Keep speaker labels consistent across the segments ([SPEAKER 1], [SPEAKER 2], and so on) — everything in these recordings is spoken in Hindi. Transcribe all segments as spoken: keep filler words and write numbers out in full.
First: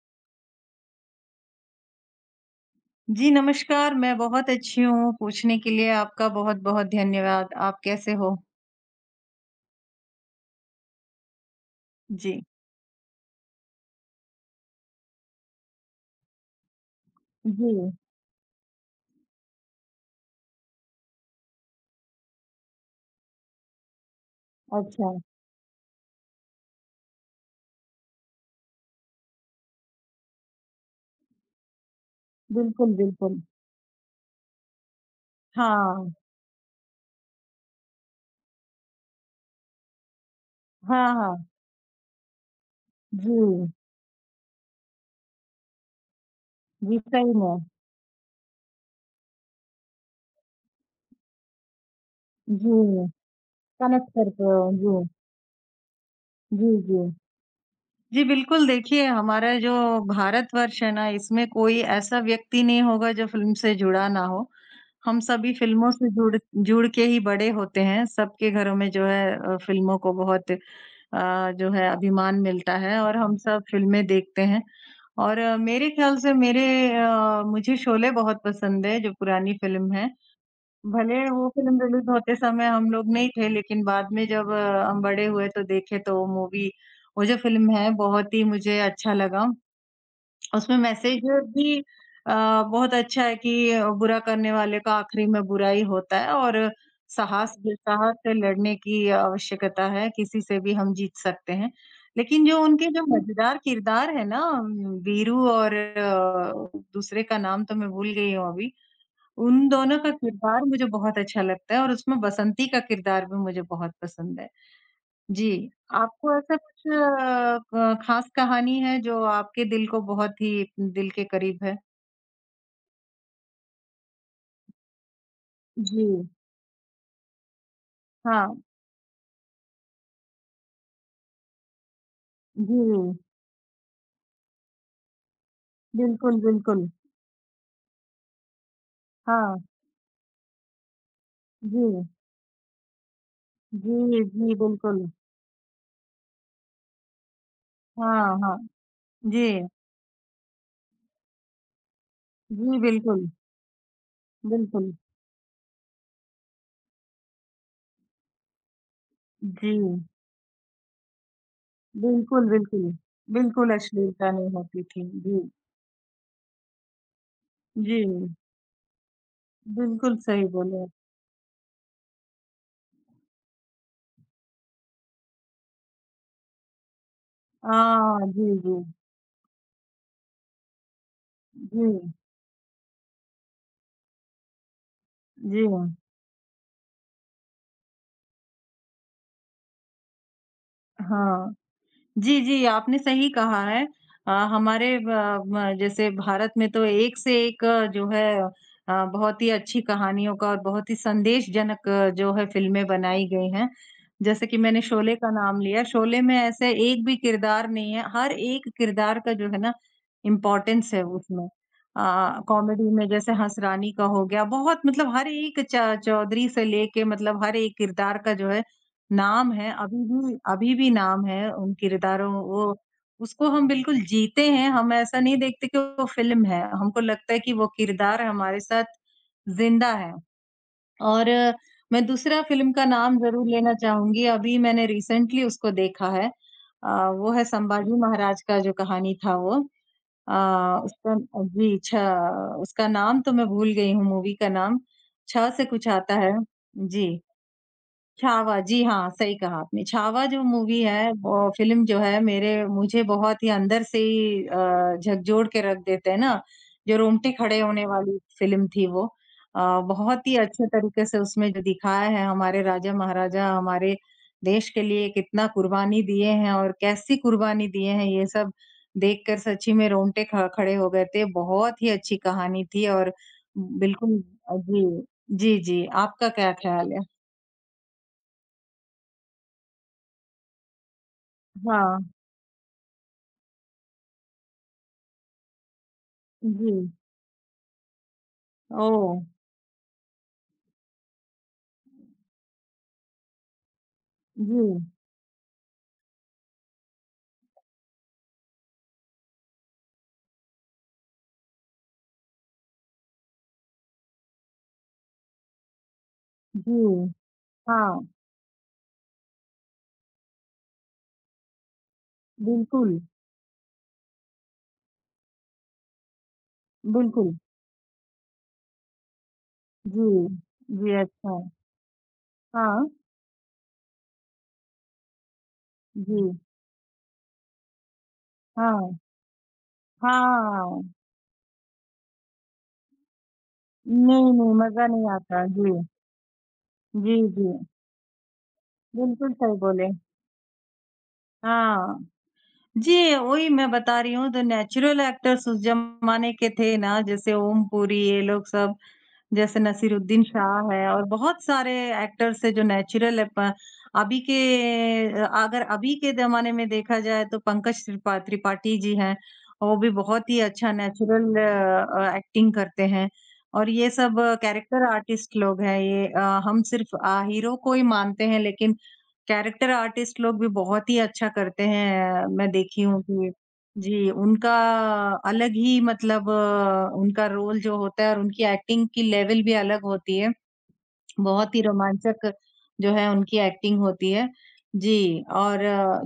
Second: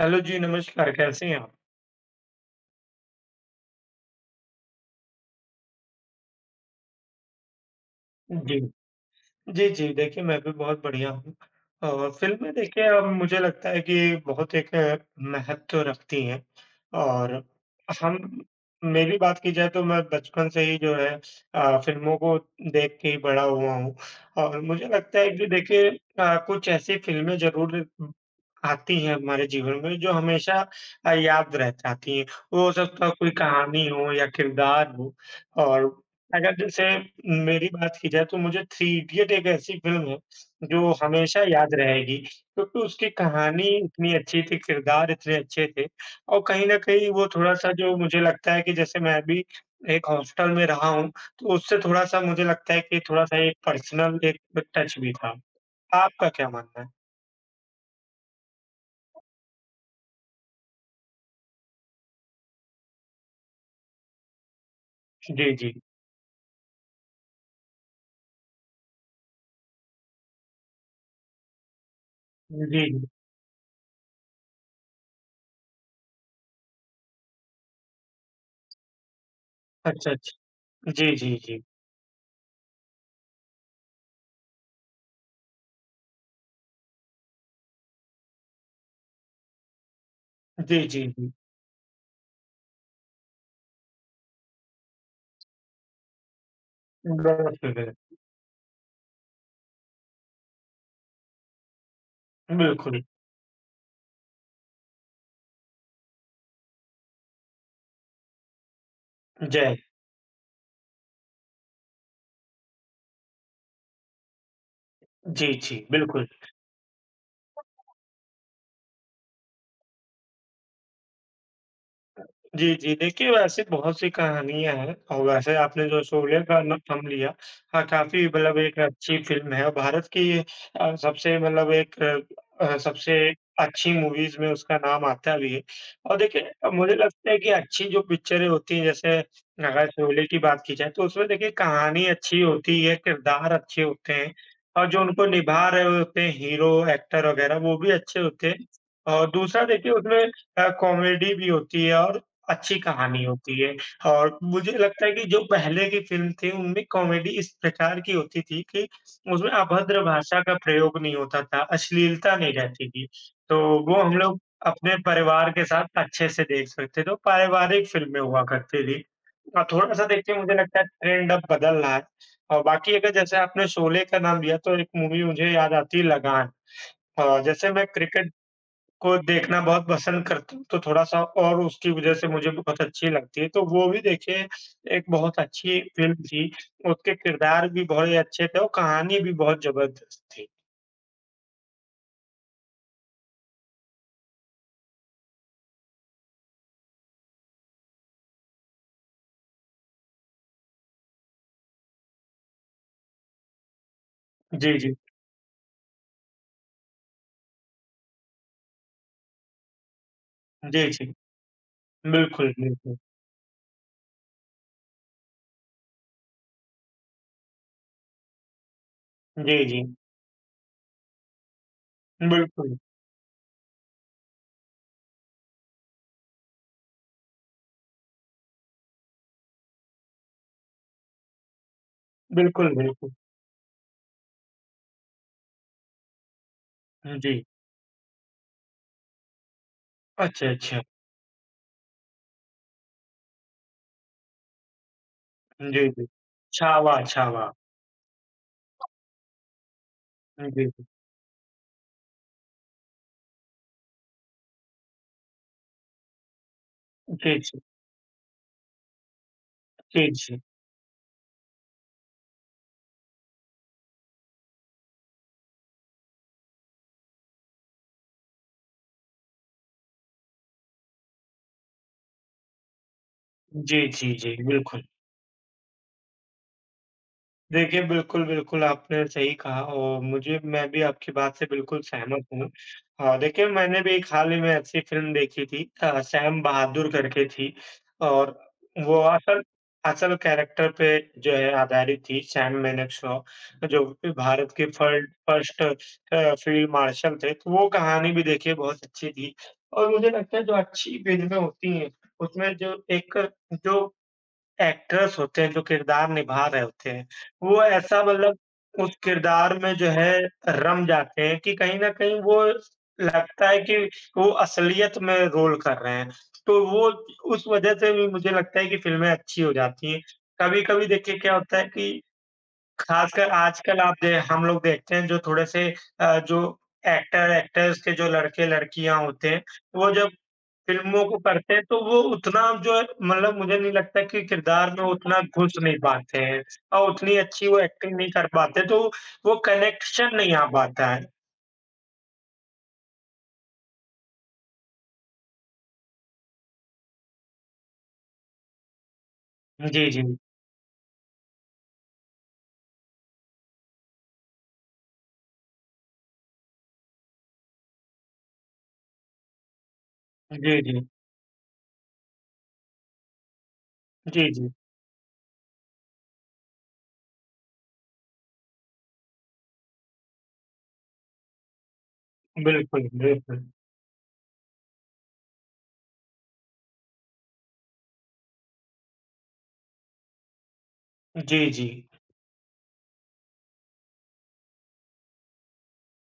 [SPEAKER 1] हैलो जी, नमस्कार, कैसी हैं आप?
[SPEAKER 2] जी नमस्कार, मैं बहुत अच्छी हूँ, पूछने के लिए आपका बहुत-बहुत धन्यवाद। आप कैसे हो?
[SPEAKER 1] जी। जी, जी, देखिए मैं भी बहुत बढ़िया हूँ। अ,
[SPEAKER 2] जी।
[SPEAKER 1] फ़िल्में देखिए अम, मुझे लगता है कि बहुत एक महत्व रखती हैं और
[SPEAKER 2] जी।
[SPEAKER 1] हम मेरी बात की जाए तो मैं बचपन से ही जो है अ, फ़िल्मों को देख के ही बड़ा हुआ हूँ और मुझे
[SPEAKER 2] अच्छा।
[SPEAKER 1] लगता है कि देखिए अ, कुछ ऐसी फ़िल्में ज़रूर उम, आती हैं हमारे जीवन में जो हमेशा अ, याद रह जाती हैं। वो हो
[SPEAKER 2] बिल्कुल,
[SPEAKER 1] सकता है कोई
[SPEAKER 2] बिल्कुल।
[SPEAKER 1] कहानी हो या किरदार हो और
[SPEAKER 2] हाँ।
[SPEAKER 1] अगर जैसे मेरी बात की जाए, तो मुझे थ्री इडियट एक ऐसी फ़िल्म है, जो
[SPEAKER 2] हाँ,
[SPEAKER 1] हमेशा
[SPEAKER 2] हाँ।
[SPEAKER 1] याद रहेगी क्योंकि उसकी कहानी
[SPEAKER 2] जी।
[SPEAKER 1] इतनी अच्छी थी, किरदार इतने अच्छे थे। और कहीं न
[SPEAKER 2] जी,
[SPEAKER 1] कहीं वो
[SPEAKER 2] सही में।
[SPEAKER 1] थोड़ा-सा जो मुझे लगता है कि जैसे मैं भी एक हॉस्टल में रहा हूँ, तो उससे थोड़ा-सा मुझे लगता है कि
[SPEAKER 2] जी,
[SPEAKER 1] थोड़ा-सा एक
[SPEAKER 2] कनेक्ट
[SPEAKER 1] पर्सनल एक
[SPEAKER 2] करते
[SPEAKER 1] अ,
[SPEAKER 2] हो।
[SPEAKER 1] टच
[SPEAKER 2] जी।
[SPEAKER 1] भी था। आपका क्या
[SPEAKER 2] जी,
[SPEAKER 1] मानना है?
[SPEAKER 2] जी। जी, बिल्कुल देखिए, हमारा जो भारतवर्ष है ना, इसमें कोई ऐसा व्यक्ति नहीं होगा जो फ़िल्म से जुड़ा ना हो, हम
[SPEAKER 1] श
[SPEAKER 2] सभी
[SPEAKER 1] जी, जी।
[SPEAKER 2] फ़िल्मों से जुड़ जुड़ के ही बड़े होते हैं, सबके घरों में जो है अ, फ़िल्मों को बहुत अ, जो है अभिमान मिलता है
[SPEAKER 1] जी।
[SPEAKER 2] और हम सब फ़िल्में देखते हैं और मेरे ख्याल से मेरे अ, मुझे शोले बहुत पसंद है जो पुरानी फ़िल्म है।
[SPEAKER 1] अच्छा, अच्छा। जी,
[SPEAKER 2] भले
[SPEAKER 1] जी,
[SPEAKER 2] वो
[SPEAKER 1] जी।
[SPEAKER 2] फ़िल्म रिलीज़ होते समय हम लोग नहीं थे लेकिन बाद में जब हम बड़े हुए, तो देखे तो वो मूवी वो जो फ़िल्म है, बहुत ही मुझे अच्छा लगा। उसमें
[SPEAKER 1] जी, जी,
[SPEAKER 2] मैसेज
[SPEAKER 1] जी।
[SPEAKER 2] भी अ, बहुत अच्छा है कि बुरा करने वाले का आखिरी में बुरा ही होता है और साहस जुटा
[SPEAKER 1] [unintelligible]
[SPEAKER 2] ह के लड़ने की आवश्यकता है, किसी से भी हम जीत सकते हैं। लेकिन जो उनके जो
[SPEAKER 1] बिल्कुल।
[SPEAKER 2] मज़ेदार किरदार हैं ना उम, वीरू और अ, दूसरे का नाम तो मैं भूल गई हूँ अभी, उन
[SPEAKER 1] जय।
[SPEAKER 2] दोनों का किरदार मुझे बहुत अच्छा लगता है और उसमें बसंती का किरदार भी मुझे बहुत पसंद है।
[SPEAKER 1] जी,
[SPEAKER 2] जी,
[SPEAKER 1] जी, बिल्कुल।
[SPEAKER 2] आपको ऐसा कुछ अ, ब खास कहानी है, जो आपके दिल को बहुत ही दिल के करीब है?
[SPEAKER 1] जी, जी। देखिए वैसे बहुत-सी कहानियाँ हैं और वैसे आपने जो
[SPEAKER 2] जी।
[SPEAKER 1] सोवियर का ना नाम लिया, हाँ, काफ़ी
[SPEAKER 2] हाँ।
[SPEAKER 1] मतलब एक अच्छी फ़िल्म है और भारत की अ, सबसे मतलब एक अ, सबसे
[SPEAKER 2] जी।
[SPEAKER 1] अच्छी मूवीज़ में उसका नाम आता है भी है और
[SPEAKER 2] बिल्कुल,
[SPEAKER 1] देखिए अ,
[SPEAKER 2] बिल्कुल।
[SPEAKER 1] मुझे लगता है कि अच्छी जो पिक्चरें होती हैं, जैसे
[SPEAKER 2] हाँ।
[SPEAKER 1] अगर शोले की बात की जाए तो उसमें देखिए कहानी
[SPEAKER 2] जी।
[SPEAKER 1] अच्छी होती ही है, किरदार अच्छे होते
[SPEAKER 2] जी,
[SPEAKER 1] हैं
[SPEAKER 2] जी,
[SPEAKER 1] और जो
[SPEAKER 2] बिल्कुल।
[SPEAKER 1] उनको निभा रहे होते हैं, हीरो, एक्टर वग़ैरह वो भी अच्छे
[SPEAKER 2] हाँ,
[SPEAKER 1] होते हैं
[SPEAKER 2] हाँ।
[SPEAKER 1] और दूसरा
[SPEAKER 2] जी।
[SPEAKER 1] देखिए उसमें अ, कॉमेडी भी होती है और अच्छी
[SPEAKER 2] जी,
[SPEAKER 1] कहानी
[SPEAKER 2] बिल्कुल।
[SPEAKER 1] होती है और मुझे
[SPEAKER 2] बिल्कुल।
[SPEAKER 1] लगता है कि जो पहले की फ़िल्म थी उनमें कॉमेडी इस प्रकार की होती थी कि उसमें अभद्र
[SPEAKER 2] जी।
[SPEAKER 1] भाषा का प्रयोग नहीं होता था, अश्लीलता
[SPEAKER 2] बिल्कुल,
[SPEAKER 1] नहीं रहती
[SPEAKER 2] बिल्कुल।
[SPEAKER 1] थी। तो
[SPEAKER 2] बिल्कुल,
[SPEAKER 1] वो हम
[SPEAKER 2] अश्लीलता
[SPEAKER 1] लोग
[SPEAKER 2] नहीं होती
[SPEAKER 1] अपने
[SPEAKER 2] थी। जी।
[SPEAKER 1] परिवार के साथ अच्छे से देख सकते थे, वो पारिवारिक फ़िल्में
[SPEAKER 2] जी।
[SPEAKER 1] हुआ करती थी। अ, थोड़ा-सा
[SPEAKER 2] बिल्कुल,
[SPEAKER 1] देखिए
[SPEAKER 2] सही
[SPEAKER 1] मुझे
[SPEAKER 2] बोले
[SPEAKER 1] लगता है
[SPEAKER 2] हैं।
[SPEAKER 1] ट्रेंड अब बदल रहा है और बाकी अगर जैसे आपने शोले का नाम दिया, तो एक मूवी मुझे याद आती है लगान अ, जैसे मैं
[SPEAKER 2] हाँ,
[SPEAKER 1] क्रिकेट
[SPEAKER 2] जी, जी।
[SPEAKER 1] को देखना बहुत पसंद करता हूँ, तो थोड़ा-सा और उसकी
[SPEAKER 2] जी।
[SPEAKER 1] वज़ह से मुझे बहुत अच्छी लगती है। तो वो भी देखिए एक बहुत
[SPEAKER 2] जी
[SPEAKER 1] अच्छी
[SPEAKER 2] हाँ।
[SPEAKER 1] फ़िल्म थी, उसके किरदार भी बहुत ही अच्छे थे और कहानी भी बहुत ज़बरदस्त थी।
[SPEAKER 2] हाँ। जी, जी, आपने सही कहा है। अ, हमारे ब म जैसे भारत में तो एक से एक जो है अ, बहुत ही अच्छी कहानियों का और बहुत ही संदेशजनक जो है फ़िल्में बनाई गई हैं। जैसे कि
[SPEAKER 1] जी,
[SPEAKER 2] मैंने
[SPEAKER 1] जी।
[SPEAKER 2] शोले का नाम लिया, शोले में ऐसा एक भी किरदार नहीं है हर एक किरदार का जो है ना,
[SPEAKER 1] जी,
[SPEAKER 2] इम्पोर्टेंस है
[SPEAKER 1] जी।
[SPEAKER 2] उसमें। अ अ,
[SPEAKER 1] बिल्कुल,
[SPEAKER 2] कॉमेडी
[SPEAKER 1] बिल्कुल।
[SPEAKER 2] में जैसे हंसरानी का हो गया, बहुत मतलब हर एक, च चौधरी से लेके मतलब हर एक किरदार का जो है नाम
[SPEAKER 1] जी,
[SPEAKER 2] है,
[SPEAKER 1] जी।
[SPEAKER 2] अभी भी, अभी भी नाम है उन किरदारों वो
[SPEAKER 1] बिल्कुल।
[SPEAKER 2] उसको हम बिल्कुल जीते हैं, हम ऐसा नहीं देखते कि वो फ़िल्म है, हमको लगता है कि वो किरदार हमारे साथ ज़िंदा है। और मैं दूसरा फ़िल्म
[SPEAKER 1] बिल्कुल,
[SPEAKER 2] का
[SPEAKER 1] बिल्कुल।
[SPEAKER 2] नाम ज़रूर लेना चाहूँगी, अभी मैंने रिसेंटली उसको देखा है। अ,
[SPEAKER 1] हुँ,
[SPEAKER 2] वो
[SPEAKER 1] जी।
[SPEAKER 2] है संभाजी महाराज का जो कहानी था, वो।
[SPEAKER 1] अच्छा, अच्छा।
[SPEAKER 2] अ, उसका अ, जी, छ उसका नाम तो मैं भूल गई हूँ, मूवी का नाम, छ से कुछ
[SPEAKER 1] जी, जी।
[SPEAKER 2] आता है,
[SPEAKER 1] छावा,
[SPEAKER 2] जी।
[SPEAKER 1] छावा।
[SPEAKER 2] छावा, जी हाँ, सही कहा आपने। छावा जो
[SPEAKER 1] हाँ जी।
[SPEAKER 2] मूवी है ब फ़िल्म जो है मेरे मुझे बहुत ही अंदर से ही अ, झकझोर के रख देते हैं ना, जो रोंगटे
[SPEAKER 1] जी,
[SPEAKER 2] खड़े
[SPEAKER 1] जी।
[SPEAKER 2] होने वाली फ़िल्म थी वो। अ,
[SPEAKER 1] जी,
[SPEAKER 2] बहुत ही
[SPEAKER 1] जी।
[SPEAKER 2] अच्छे तरीके से उसमें जो दिखाया है हमारे राजा-महाराजा हमारे देश के लिए कितना कुर्बानी दिए हैं और कैसी कुर्बानी दिए हैं, ये सब देखकर सच्ची में रोंगटे ख खड़े हो गए थे। बहुत ही अच्छी कहानी थी और
[SPEAKER 1] जी, जी,
[SPEAKER 2] बिल्कुल
[SPEAKER 1] जी,
[SPEAKER 2] अ,
[SPEAKER 1] बिल्कुल।
[SPEAKER 2] जी, जी, जी। आपका क्या ख्याल है?
[SPEAKER 1] देखिए, बिल्कुल, बिल्कुल, आपने सही कहा और मुझे मैं भी आपकी बात से बिल्कुल
[SPEAKER 2] हाँ।
[SPEAKER 1] सहमत हूँ। अ, देखिए, मैंने भी एक हाल ही में ऐसी फ़िल्म देखी थी अ, सैम बहादुर
[SPEAKER 2] जी।
[SPEAKER 1] करके थी और वो
[SPEAKER 2] ओह!
[SPEAKER 1] असल असल कैरेक्टर पे जो है आधारित थी, सैम मानेकशॉ, जो कि भारत के
[SPEAKER 2] जी।
[SPEAKER 1] फ़र्ड फ़र्स्ट अ, फ़ील्ड मार्शल थे, तो वो कहानी भी देखिए बहुत अच्छी थी। और मुझे लगता है, जो अच्छी फ़िल्में होती हैं, उसमें जो एक जो एक्टर्स होते हैं, जो किरदार निभा रहे होते हैं,
[SPEAKER 2] जी।
[SPEAKER 1] वो ऐसा
[SPEAKER 2] हाँ।
[SPEAKER 1] मतलब उस किरदार में जो है रम जाते हैं कि कहीं न कहीं वो
[SPEAKER 2] बिल्कुल।
[SPEAKER 1] लगता है कि वो असलियत में रोल कर रहे हैं। तो वो
[SPEAKER 2] बिल्कुल।
[SPEAKER 1] उस वजह से भी मुझे लगता है कि फ़िल्में अच्छी हो जाती हैं।
[SPEAKER 2] जी।
[SPEAKER 1] कभी-कभी
[SPEAKER 2] जी,
[SPEAKER 1] देखिए, क्या
[SPEAKER 2] अच्छा।
[SPEAKER 1] होता है कि
[SPEAKER 2] हाँ।
[SPEAKER 1] खासकर आजकल आप दे हम लोग देखते हैं, जो थोड़े-से अ,
[SPEAKER 2] जी।
[SPEAKER 1] जो एक्टर-एक्टर्स के जो
[SPEAKER 2] हाँ।
[SPEAKER 1] लड़के-लड़कियाँ होते हैं, वो
[SPEAKER 2] हाँ,
[SPEAKER 1] जब
[SPEAKER 2] हाँ, हाँ।
[SPEAKER 1] फ़िल्मों को पढ़ते हैं, तो वो उतना जो मतलब मुझे नहीं लगता कि
[SPEAKER 2] नहीं, नहीं,
[SPEAKER 1] किरदार में
[SPEAKER 2] मज़ा नहीं
[SPEAKER 1] उतना
[SPEAKER 2] आता,
[SPEAKER 1] घुस नहीं
[SPEAKER 2] जी।
[SPEAKER 1] पाते हैं और
[SPEAKER 2] जी,
[SPEAKER 1] उतनी अच्छी वो
[SPEAKER 2] जी।
[SPEAKER 1] एक्टिंग नहीं कर पाते, तो
[SPEAKER 2] बिल्कुल
[SPEAKER 1] वो
[SPEAKER 2] सही बोले।
[SPEAKER 1] कनेक्शन नहीं आ पाता है।
[SPEAKER 2] हाँ, जी वही मैं बता रही हूँ तो नेचुरल एक्टर्स उस जमाने के थे ना जैसे ओम पूरी ये लोग सब, जैसे
[SPEAKER 1] अ, जी, जी।
[SPEAKER 2] नसीरुद्दीन शाह है और बहुत सारे एक्टर्स हैं जो नेचुरल अप अभी के अ, अगर अभी के ज़माने में देखा जाए तो पंकज त्रिपा त्रिपाठी जी हैं, वो भी बहुत ही
[SPEAKER 1] जी,
[SPEAKER 2] अच्छा
[SPEAKER 1] जी।
[SPEAKER 2] नेचुरल एक्टिंग करते हैं और ये सब
[SPEAKER 1] जी, जी।
[SPEAKER 2] कैरेक्टर आर्टिस्ट लोग हैं। ये अ, हम सिर्फ अ, हीरो को ही मानते हैं लेकिन कैरेक्टर आर्टिस्ट लोग भी बहुत ही अच्छा करते हैं। मैं देखी
[SPEAKER 1] बिल्कुल,
[SPEAKER 2] हूँ कि
[SPEAKER 1] बिल्कुल।
[SPEAKER 2] जी उनका अलग ही मतलब उनका रोल जो होता है और उनकी एक्टिंग की लेवल भी अलग होती है।
[SPEAKER 1] जी,
[SPEAKER 2] बहुत ही
[SPEAKER 1] जी।
[SPEAKER 2] रोमांचक जो है उनकी एक्टिंग होती है जी, और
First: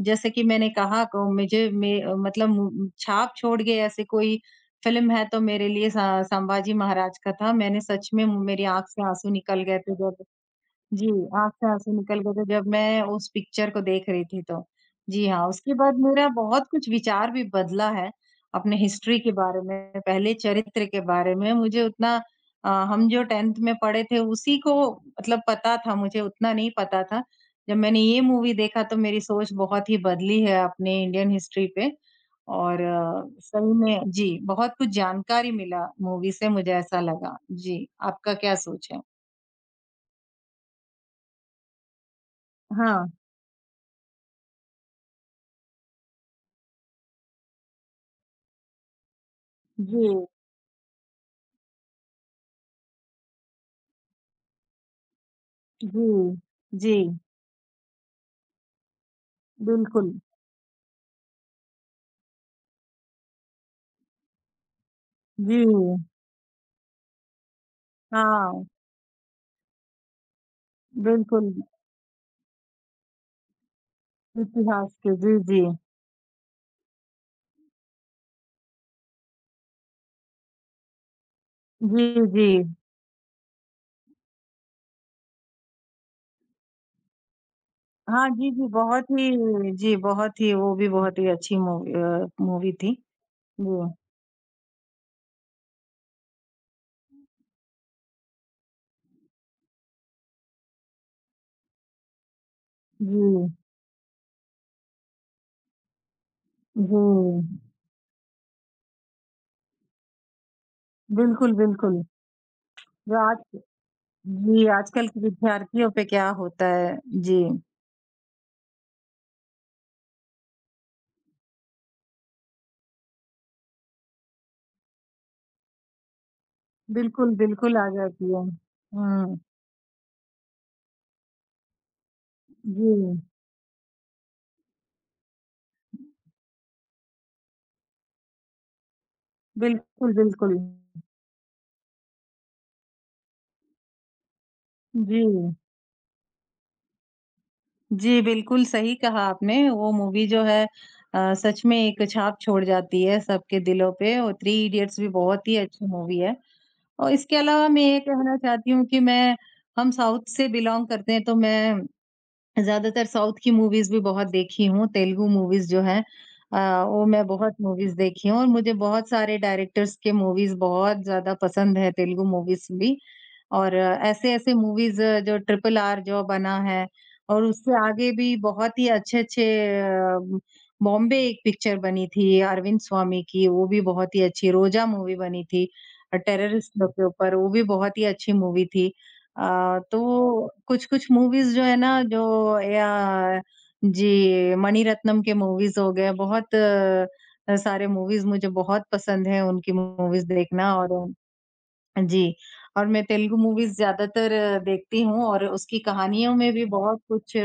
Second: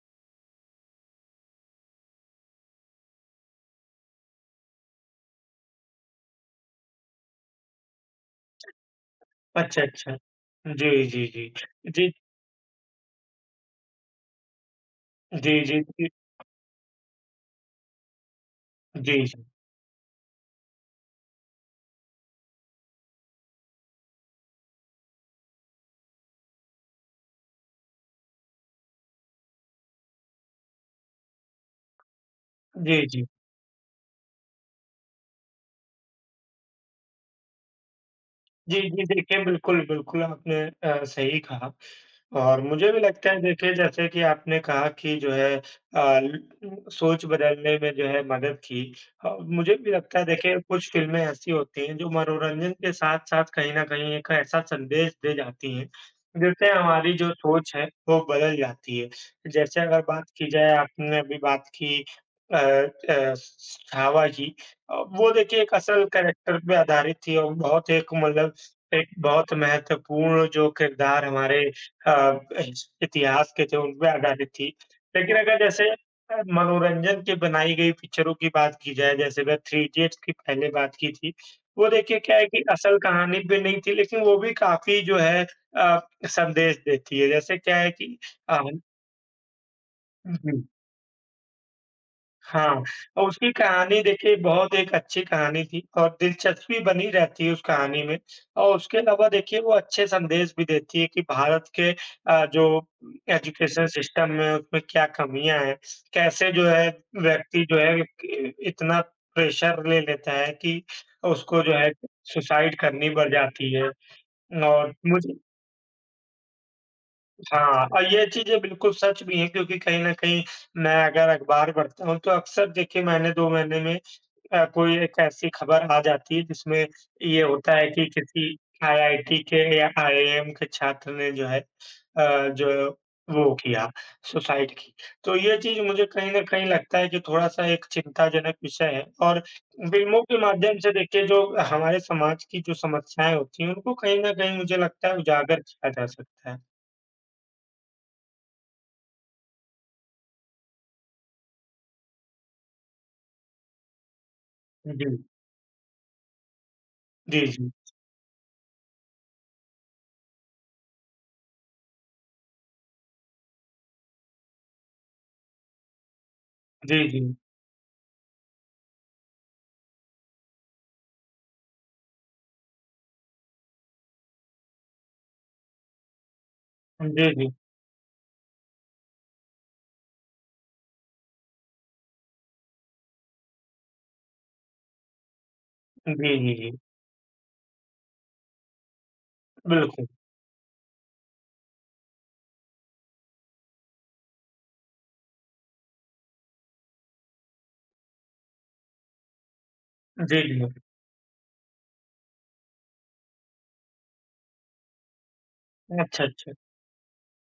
[SPEAKER 2] जैसे कि मैंने कहा को मुझे में मतलब मु छाप छोड़ गए ऐसे कोई फ़िल्म है तो मेरे लिए स संभाजी महाराज का था। मैंने सच में मु मेरी आँख से आँसू निकल गए
[SPEAKER 1] अच्छा,
[SPEAKER 2] थे
[SPEAKER 1] अच्छा,
[SPEAKER 2] जब
[SPEAKER 1] जी,
[SPEAKER 2] जी
[SPEAKER 1] जी, जी,
[SPEAKER 2] आँख से आँसू
[SPEAKER 1] जी।
[SPEAKER 2] निकल गये थे जब मैं उस पिक्चर को देख रही थी तो, जी हाँ,
[SPEAKER 1] जी,
[SPEAKER 2] उसके
[SPEAKER 1] जी,
[SPEAKER 2] बाद
[SPEAKER 1] जी।
[SPEAKER 2] मेरा बहुत कुछ विचार भी बदला है। अपने हिस्ट्री के
[SPEAKER 1] जी।
[SPEAKER 2] बारे में पहले चरित्र के बारे में मुझे उतना अ, हम जो टेंथ में पढ़े थे उसी को मतलब पता था मुझे उतना नहीं पता था। जब मैंने ये मूवी देखा तो मेरी सोच बहुत ही बदली है अपनी इंडियन हिस्ट्री पे, और
[SPEAKER 1] जी, जी।
[SPEAKER 2] सही में जी बहुत कुछ जानकारी मिला मूवी से मुझे ऐसा लगा। जी आपका क्या
[SPEAKER 1] जी,
[SPEAKER 2] सोच है?
[SPEAKER 1] जी, देखिए बिल्कुल, बिल्कुल आपने अ, सही कहा, और मुझे भी
[SPEAKER 2] हाँ।
[SPEAKER 1] लगता है देखिए जैसे कि आपने कहा कि जो है अ, ल सोच बदलने में जो है मदद की और मुझे भी लगता है
[SPEAKER 2] जी।
[SPEAKER 1] देखिए, कुछ फ़िल्में ऐसी होती हैं जो मनोरंजन के साथ-साथ कहीं न कहीं एक ऐसा संदेश दे जाती हैं
[SPEAKER 2] जी,
[SPEAKER 1] जिससे हमारी
[SPEAKER 2] जी।
[SPEAKER 1] जो सोच है, वो बदल जाती है, जैसे अगर
[SPEAKER 2] बिल्कुल।
[SPEAKER 1] बात की जाए आपने अभी बात की अ अ, स छावा की अ, वो देखिए एक
[SPEAKER 2] व्यू।
[SPEAKER 1] असल कैरेक्टर पे आधारित थी और बहुत एक मतलब
[SPEAKER 2] हाँ।
[SPEAKER 1] एक बहुत महत्वपूर्ण जो किरदार हमारे
[SPEAKER 2] बिल्कुल।
[SPEAKER 1] अ, इत इतिहास के थे उन पे आधारित थी,
[SPEAKER 2] इतिहास के
[SPEAKER 1] लेकिन
[SPEAKER 2] जी,
[SPEAKER 1] अगर
[SPEAKER 2] जी।
[SPEAKER 1] जैसे अ, मनोरंजन के बनाई गई पिक्चरों की बात की जाए जैसे वह थ्री इडियट्स की पहले बात की थी। वो देखिए
[SPEAKER 2] जी,
[SPEAKER 1] क्या है कि
[SPEAKER 2] जी।
[SPEAKER 1] असल कहानी भी नहीं थी लेकिन वो भी काफ़ी जो है अ, संदेश देती है। जैसे क्या है कि
[SPEAKER 2] हाँ, जी,
[SPEAKER 1] अ
[SPEAKER 2] जी, बहुत ही जी
[SPEAKER 1] हुँ,
[SPEAKER 2] बहुत ही
[SPEAKER 1] हुँ।
[SPEAKER 2] वो भी बहुत ही अच्छी मूवी अ,
[SPEAKER 1] हाँ,
[SPEAKER 2] मूवी थी,
[SPEAKER 1] और उसकी
[SPEAKER 2] वो।
[SPEAKER 1] कहानी देखिए बहुत एक अच्छी कहानी थी और दिलचस्पी बनी रहती है, उस कहानी में, और उसके अलावा देखिए वो अच्छे संदेश भी देती है कि भारत के अ, जो
[SPEAKER 2] जी।
[SPEAKER 1] एजुकेशन सिस्टम में उसमें क्या कमियाँ हैं, कैसे जो है
[SPEAKER 2] जी।
[SPEAKER 1] व्यक्ति जो है कि इ इतना प्रेशर ले लेता है कि
[SPEAKER 2] बिल्कुल,
[SPEAKER 1] उसको जो है
[SPEAKER 2] बिल्कुल,
[SPEAKER 1] सुसाइड करनी
[SPEAKER 2] जो
[SPEAKER 1] पड़
[SPEAKER 2] आज
[SPEAKER 1] जाती है
[SPEAKER 2] जी
[SPEAKER 1] और
[SPEAKER 2] आजकल की
[SPEAKER 1] मुझे
[SPEAKER 2] विद्यार्थियों पे क्या होता है जी।
[SPEAKER 1] हाँ, और ये चीज़ें बिल्कुल सच भी हैं क्योंकि कहीं न कहीं मैं अगर अखबार पढ़ता हूँ, तो अक्सर देखिए मैंने दो महीने में अ, कोई एक ऐसी खबर आ जाती है जिसमें
[SPEAKER 2] बिल्कुल,
[SPEAKER 1] ये होता
[SPEAKER 2] बिल्कुल आ
[SPEAKER 1] है कि
[SPEAKER 2] जाती है,
[SPEAKER 1] किसी आईआईटी
[SPEAKER 2] हाँ।
[SPEAKER 1] के या आईएएम के छात्र ने जो है अ, जो
[SPEAKER 2] जी।
[SPEAKER 1] वो किया सुसाइड की, तो ये चीज़ मुझे कहीं न कहीं लगता है कि थोड़ा-सा एक चिंताजनक विषय है और
[SPEAKER 2] बिल्कुल,
[SPEAKER 1] फिल्मों के
[SPEAKER 2] बिल्कुल।
[SPEAKER 1] माध्यम से देखिए जो हमारे समाज की जो समस्याएँ होती हैं, उनको कहीं न कहीं मुझे लगता है
[SPEAKER 2] जी।
[SPEAKER 1] उजागर किया जा सकता है।
[SPEAKER 2] जी बिल्कुल, सही कहा आपने वो मूवी जो है अ, सच में एक छाप छोड़ जाती है सबके दिलों पे और थ्री
[SPEAKER 1] हाँ,
[SPEAKER 2] इडियट्स भी
[SPEAKER 1] जी।
[SPEAKER 2] बहुत ही अच्छी मूवी है। और इसके
[SPEAKER 1] जी,
[SPEAKER 2] अलावा
[SPEAKER 1] जी।
[SPEAKER 2] मैं ये कहना चाहती हूँ कि मैं, हम साउथ से बिलॉन्ग करते हैं तो मैं ज़्यादातर साउथ की मूवीज़ भी बहुत देखी हूँ, तेलुगु मूवीज़ जो हैं। अ, वो
[SPEAKER 1] जी,
[SPEAKER 2] मैं
[SPEAKER 1] जी।
[SPEAKER 2] बहुत मूवीज़ देखी हूँ और मुझे बहुत सारे डायरेक्टर्स के मूवीज़ बहुत ज़्यादा पसंद हैं, तेलुगु मूवीज़ भी और ऐसे-ऐसे मूवीज़ जो ट्रिपल आर जो बना है
[SPEAKER 1] जी,
[SPEAKER 2] और
[SPEAKER 1] जी।
[SPEAKER 2] उससे आगे भी बहुत ही अच्छे-अच्छे अ, बॉम्बे एक पिक्चर बनी थी, अरविंद स्वामी की वो भी बहुत ही अच्छी, रोज़ा मूवी बनी थी,
[SPEAKER 1] जी,
[SPEAKER 2] और
[SPEAKER 1] जी,
[SPEAKER 2] टेररिस्ट
[SPEAKER 1] जी।
[SPEAKER 2] लोग के ऊपर वो भी बहुत ही अच्छी मूवी थी। अ,
[SPEAKER 1] बिल्कुल।
[SPEAKER 2] तो कुछ-कुछ मूवीज़ जो है ना जो या जी, मनीरत्नम के मूवीज़ हो गए हैं। बहुत अ, सारे मूवीज़ मुझे बहुत पसंद हैं उनकी मूवीज़
[SPEAKER 1] जी,
[SPEAKER 2] देखना
[SPEAKER 1] जी।
[SPEAKER 2] और जी, और मैं तेलुगु मूवीज़ ज़्यादातर देखती हूँ और उसकी
[SPEAKER 1] अच्छा,
[SPEAKER 2] कहानियों में
[SPEAKER 1] अच्छा।
[SPEAKER 2] भी बहुत कुछ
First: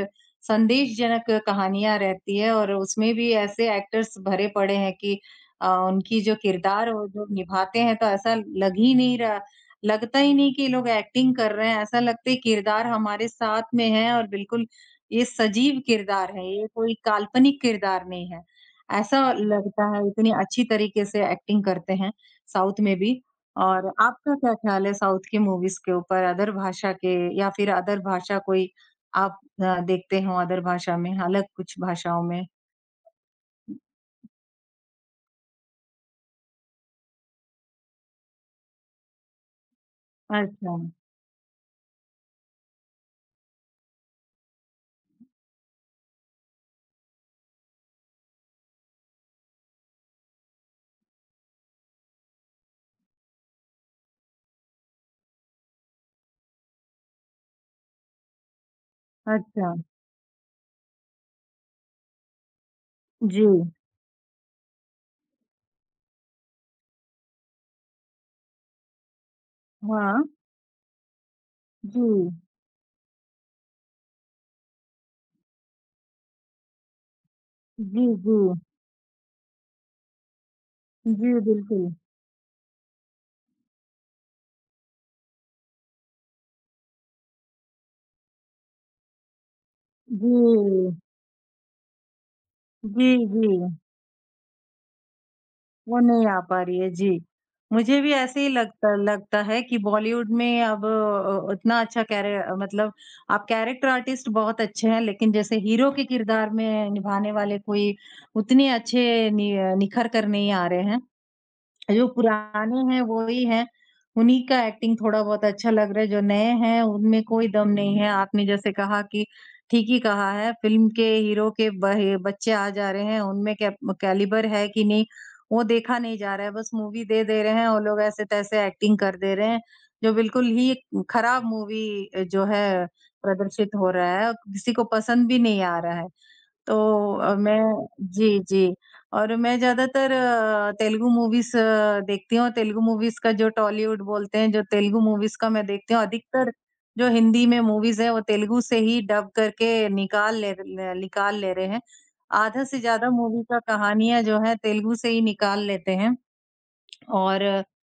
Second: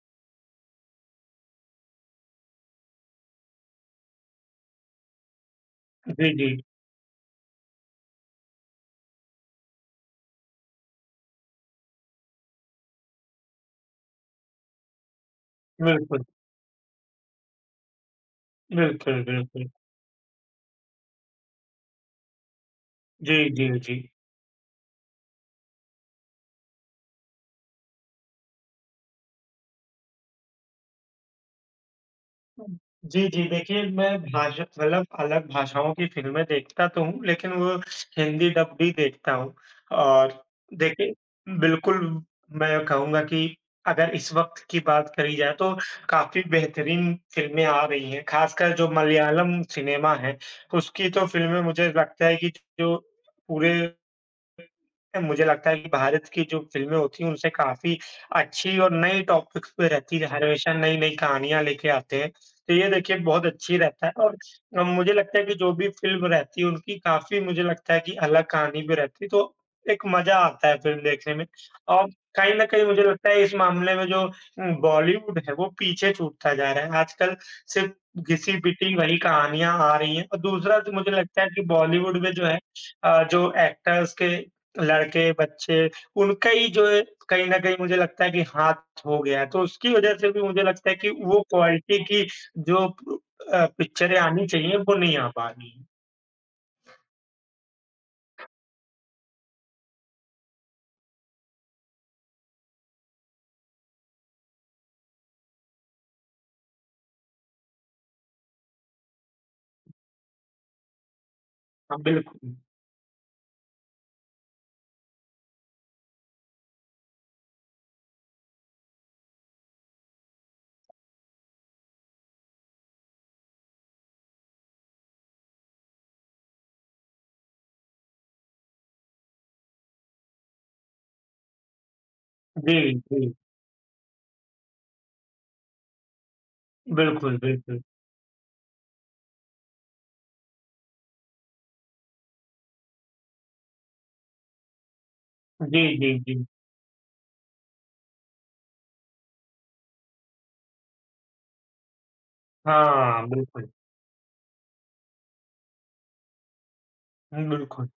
[SPEAKER 2] संदेशजनक कहानियाँ रहती हैं और उसमें भी ऐसे एक्टर्स भरे पड़े हैं कि अ ,उनकी
[SPEAKER 1] जी,
[SPEAKER 2] जो
[SPEAKER 1] जी।
[SPEAKER 2] किरदार वो जो निभाते हैं तो ऐसा लग ही नहीं रहा, लगता ही नहीं कि ये लोग एक्टिंग कर रहे हैं ऐसा लगता है कि किरदार हमारे साथ में है और बिल्कुल ये सजीव
[SPEAKER 1] बिल्कुल।
[SPEAKER 2] किरदार हैं, ये कोई काल्पनिक किरदार नहीं है।
[SPEAKER 1] बिल्कुल,
[SPEAKER 2] ऐसा
[SPEAKER 1] बिल्कुल।
[SPEAKER 2] लगता है इतनी अच्छी तरीके से एक्टिंग करते हैं साउथ में भी
[SPEAKER 1] जी, जी,
[SPEAKER 2] और
[SPEAKER 1] जी।
[SPEAKER 2] आपका क्या ख़्याल है साउथ की मूवीज़ के ऊपर, अदर भाषा के या फिर अदर भाषा कोई आप अ, देखते हो अदर भाषा में, अलग कुछ भाषाओं में?
[SPEAKER 1] हुँ, जी, जी, देखिए मैं भाषा मतलब अलग भाषाओं की फ़िल्में देखता तो हूँ, लेकिन वो हिंदी डब भी देखता हूँ। और,
[SPEAKER 2] अच्छा।
[SPEAKER 1] देखिए, बिल्कुल मैं कहूँगा कि अगर इस वक़्त की बात करी जाए तो काफ़ी बेहतरीन फ़िल्में आ रही हैं। ख़ासकर जो मलयालम सिनेमा है उसकी तो फ़िल्में मुझे लगता है कि, जो पूरे मुझे लगता है कि भारत की जो फ़िल्में होती हैं उनसे काफ़ी अच्छी और नई टॉपिक्स
[SPEAKER 2] अच्छा।
[SPEAKER 1] पे रहती हैं हर विषय में नई-नई कहानियाँ लेके आते हैं। तो ये देखिए बहुत
[SPEAKER 2] जी।
[SPEAKER 1] अच्छी रहता है और मुझे लगता है कि जो भी फ़िल्म रहती है, उनकी काफ़ी मुझे लगता है कि अलग कहानी भी रहती है तो, एक
[SPEAKER 2] हाँ।
[SPEAKER 1] मज़ा आता है फ़िल्म देखने में
[SPEAKER 2] जी।
[SPEAKER 1] और कहीं न कहीं मुझे लगता है इस मामले में जो बॉलीवुड है, वो पीछे छूटता जा रहा है, आजकल सिर्फ़
[SPEAKER 2] जी, जी।
[SPEAKER 1] घिसी-पिटी वही कहानियाँ आ रही हैं और दूसरा तो मुझे
[SPEAKER 2] जी,
[SPEAKER 1] लगता है कि
[SPEAKER 2] बिल्कुल।
[SPEAKER 1] बॉलीवुड में जो है, अ जो एक्टर्स के लड़के, बच्चे उनका ही जो है कहीं न कहीं मुझे लगता है कि हाथ हो गया है। तो उसकी वजह से भी मुझे लगता
[SPEAKER 2] जी।
[SPEAKER 1] है कि वो क्वालिटी की जो
[SPEAKER 2] जी,
[SPEAKER 1] अ,
[SPEAKER 2] जी।
[SPEAKER 1] पिक्चरें आनी चाहिए, वो नहीं आ पा रही है।
[SPEAKER 2] वो नहीं आ पा रही है, जी। मुझे भी ऐसे ही लगता लगता है कि बॉलीवुड में अब अ, अ उतना अच्छा कैरेट मतलब आप कैरेक्टर आर्टिस्ट बहुत अच्छे हैं लेकिन जैसे हीरो के किरदार में निभाने वाले कोई उतने अच्छे नि निखर कर नहीं आ रहे हैं।
[SPEAKER 1] हाँ,
[SPEAKER 2] जो
[SPEAKER 1] बिल्कुल।
[SPEAKER 2] पुराने हैं वही हैं, उन्हीं का एक्टिंग थोड़ा बहुत अच्छा लग रहा है, जो नए हैं उनमें कोई दम नहीं है, आपने जैसे कहा कि ठीक ही कहा है फ़िल्म के हीरो के बहे बच्चे आ जा रहे हैं उनमें केब कैलिबर है कि नहीं वो देखा नहीं जा रहा है बस मूवी दे, दे रहे हैं और लोग ऐसे-तैसे एक्टिंग कर दे रहे हैं। जो बिल्कुल ही ख़राब मूवी अ जो
[SPEAKER 1] जी,
[SPEAKER 2] है
[SPEAKER 1] जी।
[SPEAKER 2] प्रदर्शित हो रहा है और किसी को पसंद भी नहीं आ रहा है। तो अ,
[SPEAKER 1] बिल्कुल, बिल्कुल।
[SPEAKER 2] मैं जी, जी, और मैं ज़्यादातर अ, तेलुगु मूवीज़ अ, देखती हूँ तेलुगु मूवीज़ का जो टॉलीवुड बोलते हैं, जो तेलुगु मूवीज़ का मैं देखती
[SPEAKER 1] जी,
[SPEAKER 2] हूँ
[SPEAKER 1] जी, जी।
[SPEAKER 2] अधिकतर, जो हिंदी में मूवीज़ हैं वो तेलुगु से ही डब करके निकाल ले ले, निकाल ले रहे हैं। आधा से ज़्यादा
[SPEAKER 1] हाँ,
[SPEAKER 2] मूवी का
[SPEAKER 1] बिल्कुल।
[SPEAKER 2] कहानियाँ जो हैं तेलुगु से ही निकाल लेते हैं और
[SPEAKER 1] हुँ, बिल्कुल।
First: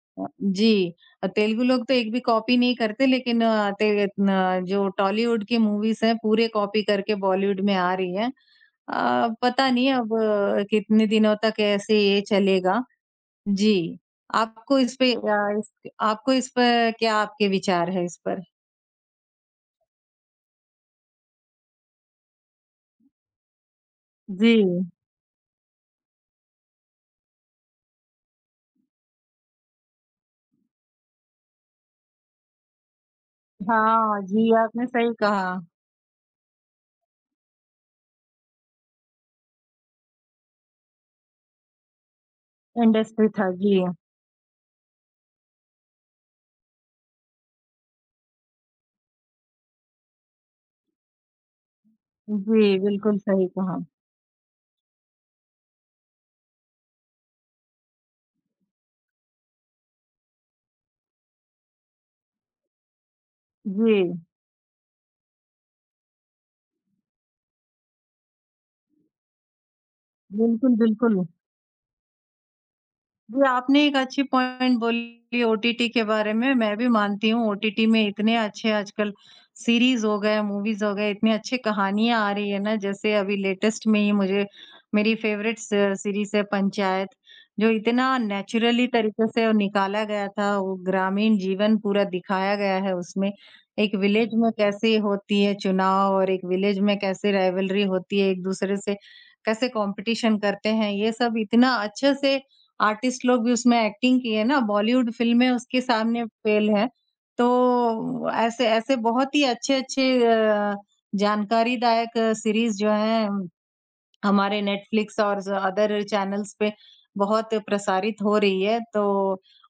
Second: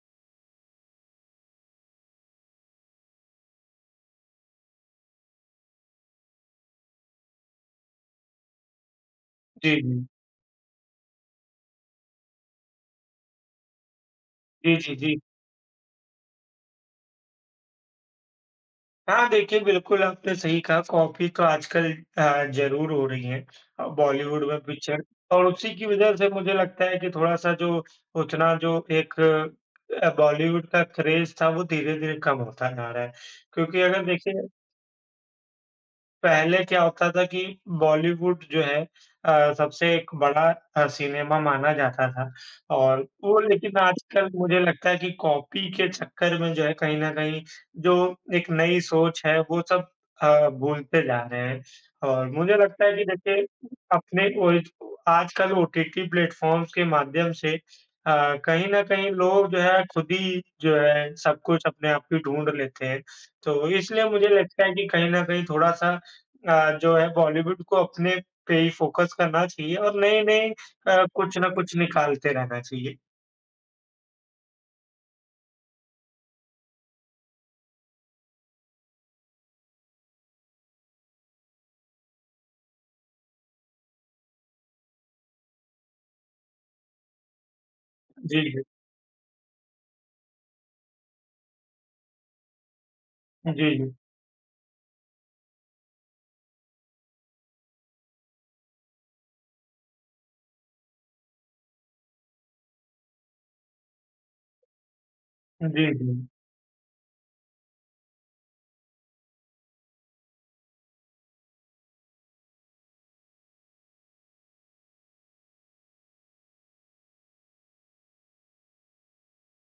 [SPEAKER 2] जी, तेलुगु लोग तो एक भी कॉपी नहीं करते लेकिन अ, तेल अ, जो टॉलीवुड की मूवीज़ हैं पूरे कॉपी करके बॉलीवुड में आ रही हैं। अ, पता
[SPEAKER 1] जी,
[SPEAKER 2] नहीं अब
[SPEAKER 1] जी।
[SPEAKER 2] कितने दिनों तक ऐसे ही ये चलेगा, जी,
[SPEAKER 1] जी,
[SPEAKER 2] आपको
[SPEAKER 1] जी,
[SPEAKER 2] इस पे
[SPEAKER 1] जी।
[SPEAKER 2] अ, इस पे, आपको इस पे क्या आपके विचार है, इस पर?
[SPEAKER 1] हाँ, देखिए, बिल्कुल आपने सही कहा। कॉपी तो आजकल अ, ज़रूर हो रही है अ, बॉलीवुड में
[SPEAKER 2] जी।
[SPEAKER 1] पिक्चर और उसी की वजह से मुझे लगता है कि थोड़ा-सा जो उतना जो एक अ, बॉलीवुड का क्रेज़ था, वो धीरे-धीरे कम होता जा रहा है। क्योंकि अगर
[SPEAKER 2] हाँ,
[SPEAKER 1] देखिए
[SPEAKER 2] जी, आपने सही कहा।
[SPEAKER 1] पहले क्या होता था कि बॉलीवुड जो है अ, सबसे एक बड़ा अ, सिनेमा माना जाता था और
[SPEAKER 2] इंडस्ट्री
[SPEAKER 1] वो
[SPEAKER 2] थक
[SPEAKER 1] लेकिन
[SPEAKER 2] गई है।
[SPEAKER 1] आजकल मुझे लगता है कि कॉपी के चक्कर में जो है कहीं न कहीं, जो एक नई सोच है, वो सब अ, भूलते जा रहे हैं और मुझे
[SPEAKER 2] जी,
[SPEAKER 1] लगता है कि
[SPEAKER 2] बिल्कुल
[SPEAKER 1] देखिए,
[SPEAKER 2] सही कहा।
[SPEAKER 1] अपने मूवीज़ को आजकल ओटीटी प्लेटफॉर्म्स के माध्यम से अ, कहीं न कहीं लोग जो है, खुद ही जो है, सब कुछ अपने आप ही ढूँढ लेते हैं। तो इसलिए
[SPEAKER 2] जी।
[SPEAKER 1] मुझे लगता है कि कहीं न कहीं थोड़ा-सा अ, जो है बॉलीवुड को अपने पे ही फ़ोकस करना चाहिए और नए-नए
[SPEAKER 2] बिल्कुल,
[SPEAKER 1] अ,
[SPEAKER 2] बिल्कुल।
[SPEAKER 1] कुछ ना कुछ निकालते रहना चाहिए।
[SPEAKER 2] जी, आपने एक अच्छी पॉइंट बोली ओटीटी के बारे में। मैं भी मानती हूँ, ओटीटी में इतने अच्छे आजकल सीरीज़ हो गए, मूवीज़ हो गए, इतनी अच्छी कहानियाँ आ रही हैं ना। जैसे अभी लेटेस्ट में ही मुझे मेरी फेवरेट स सीरीज़ है पंचायत, जो इतना
[SPEAKER 1] जी, जी।
[SPEAKER 2] नेचुरली तरीके से निकाला गया था वो। ग्रामीण जीवन पूरा दिखाया गया है उसमें।
[SPEAKER 1] अ, जी,
[SPEAKER 2] एक
[SPEAKER 1] जी।
[SPEAKER 2] विलेज में कैसे होती है चुनाव और एक विलेज में कैसे राइवलरी होती है एक-दूसरे से, कैसे कॉम्पिटिशन करते हैं, ये सब इतना अच्छे से आर्टिस्ट लोग भी उसमें एक्टिंग किए ना, बॉलीवुड फ़िल्में उसके
[SPEAKER 1] जी,
[SPEAKER 2] सामने
[SPEAKER 1] जी।
[SPEAKER 2] फ़ेल हैं। तो ऐसे-ऐसे बहुत ही अच्छे-अच्छे अ, जानकारी दायक सीरीज़ जो हैं, हमारे नेटफ्लिक्स और ज़ अदर चैनल्स पे बहुत प्रसारित हो रही है। तो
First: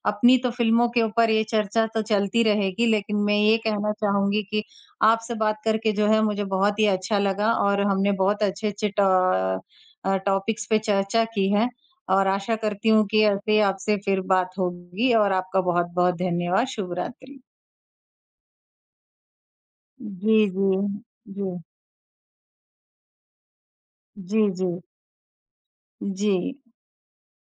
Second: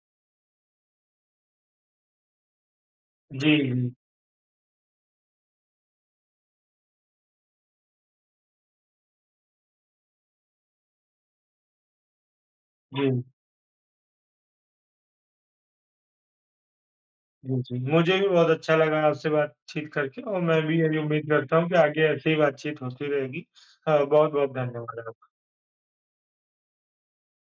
[SPEAKER 2] अपनी तो फ़िल्मों के ऊपर ये चर्चा तो चलती रहेगी, लेकिन मैं ये
[SPEAKER 1] जी।
[SPEAKER 2] कहना चाहूँगी कि आपसे बात करके जो है, मुझे बहुत ही अच्छा लगा और हमने बहुत अच्छे-अच्छे ट अ, टॉपिक्स पे चर्चा की है, और आशा करती हूँ कि
[SPEAKER 1] जी।
[SPEAKER 2] ऐसे ही आपसे फिर बात होगी और आपका बहुत-बहुत धन्यवाद। शुभ रात्रि।
[SPEAKER 1] जी, जी। मुझे भी बहुत अच्छा लगा आपसे बातचीत करके और
[SPEAKER 2] जी,
[SPEAKER 1] मैं भी यही उम्मीद
[SPEAKER 2] जी।
[SPEAKER 1] करता
[SPEAKER 2] जी।
[SPEAKER 1] हूँ कि आगे ऐसी ही बातचीत होती रहेगी। अ,
[SPEAKER 2] जी,
[SPEAKER 1] बहुत-बहुत
[SPEAKER 2] जी।
[SPEAKER 1] धन्यवाद आपका।
[SPEAKER 2] जी।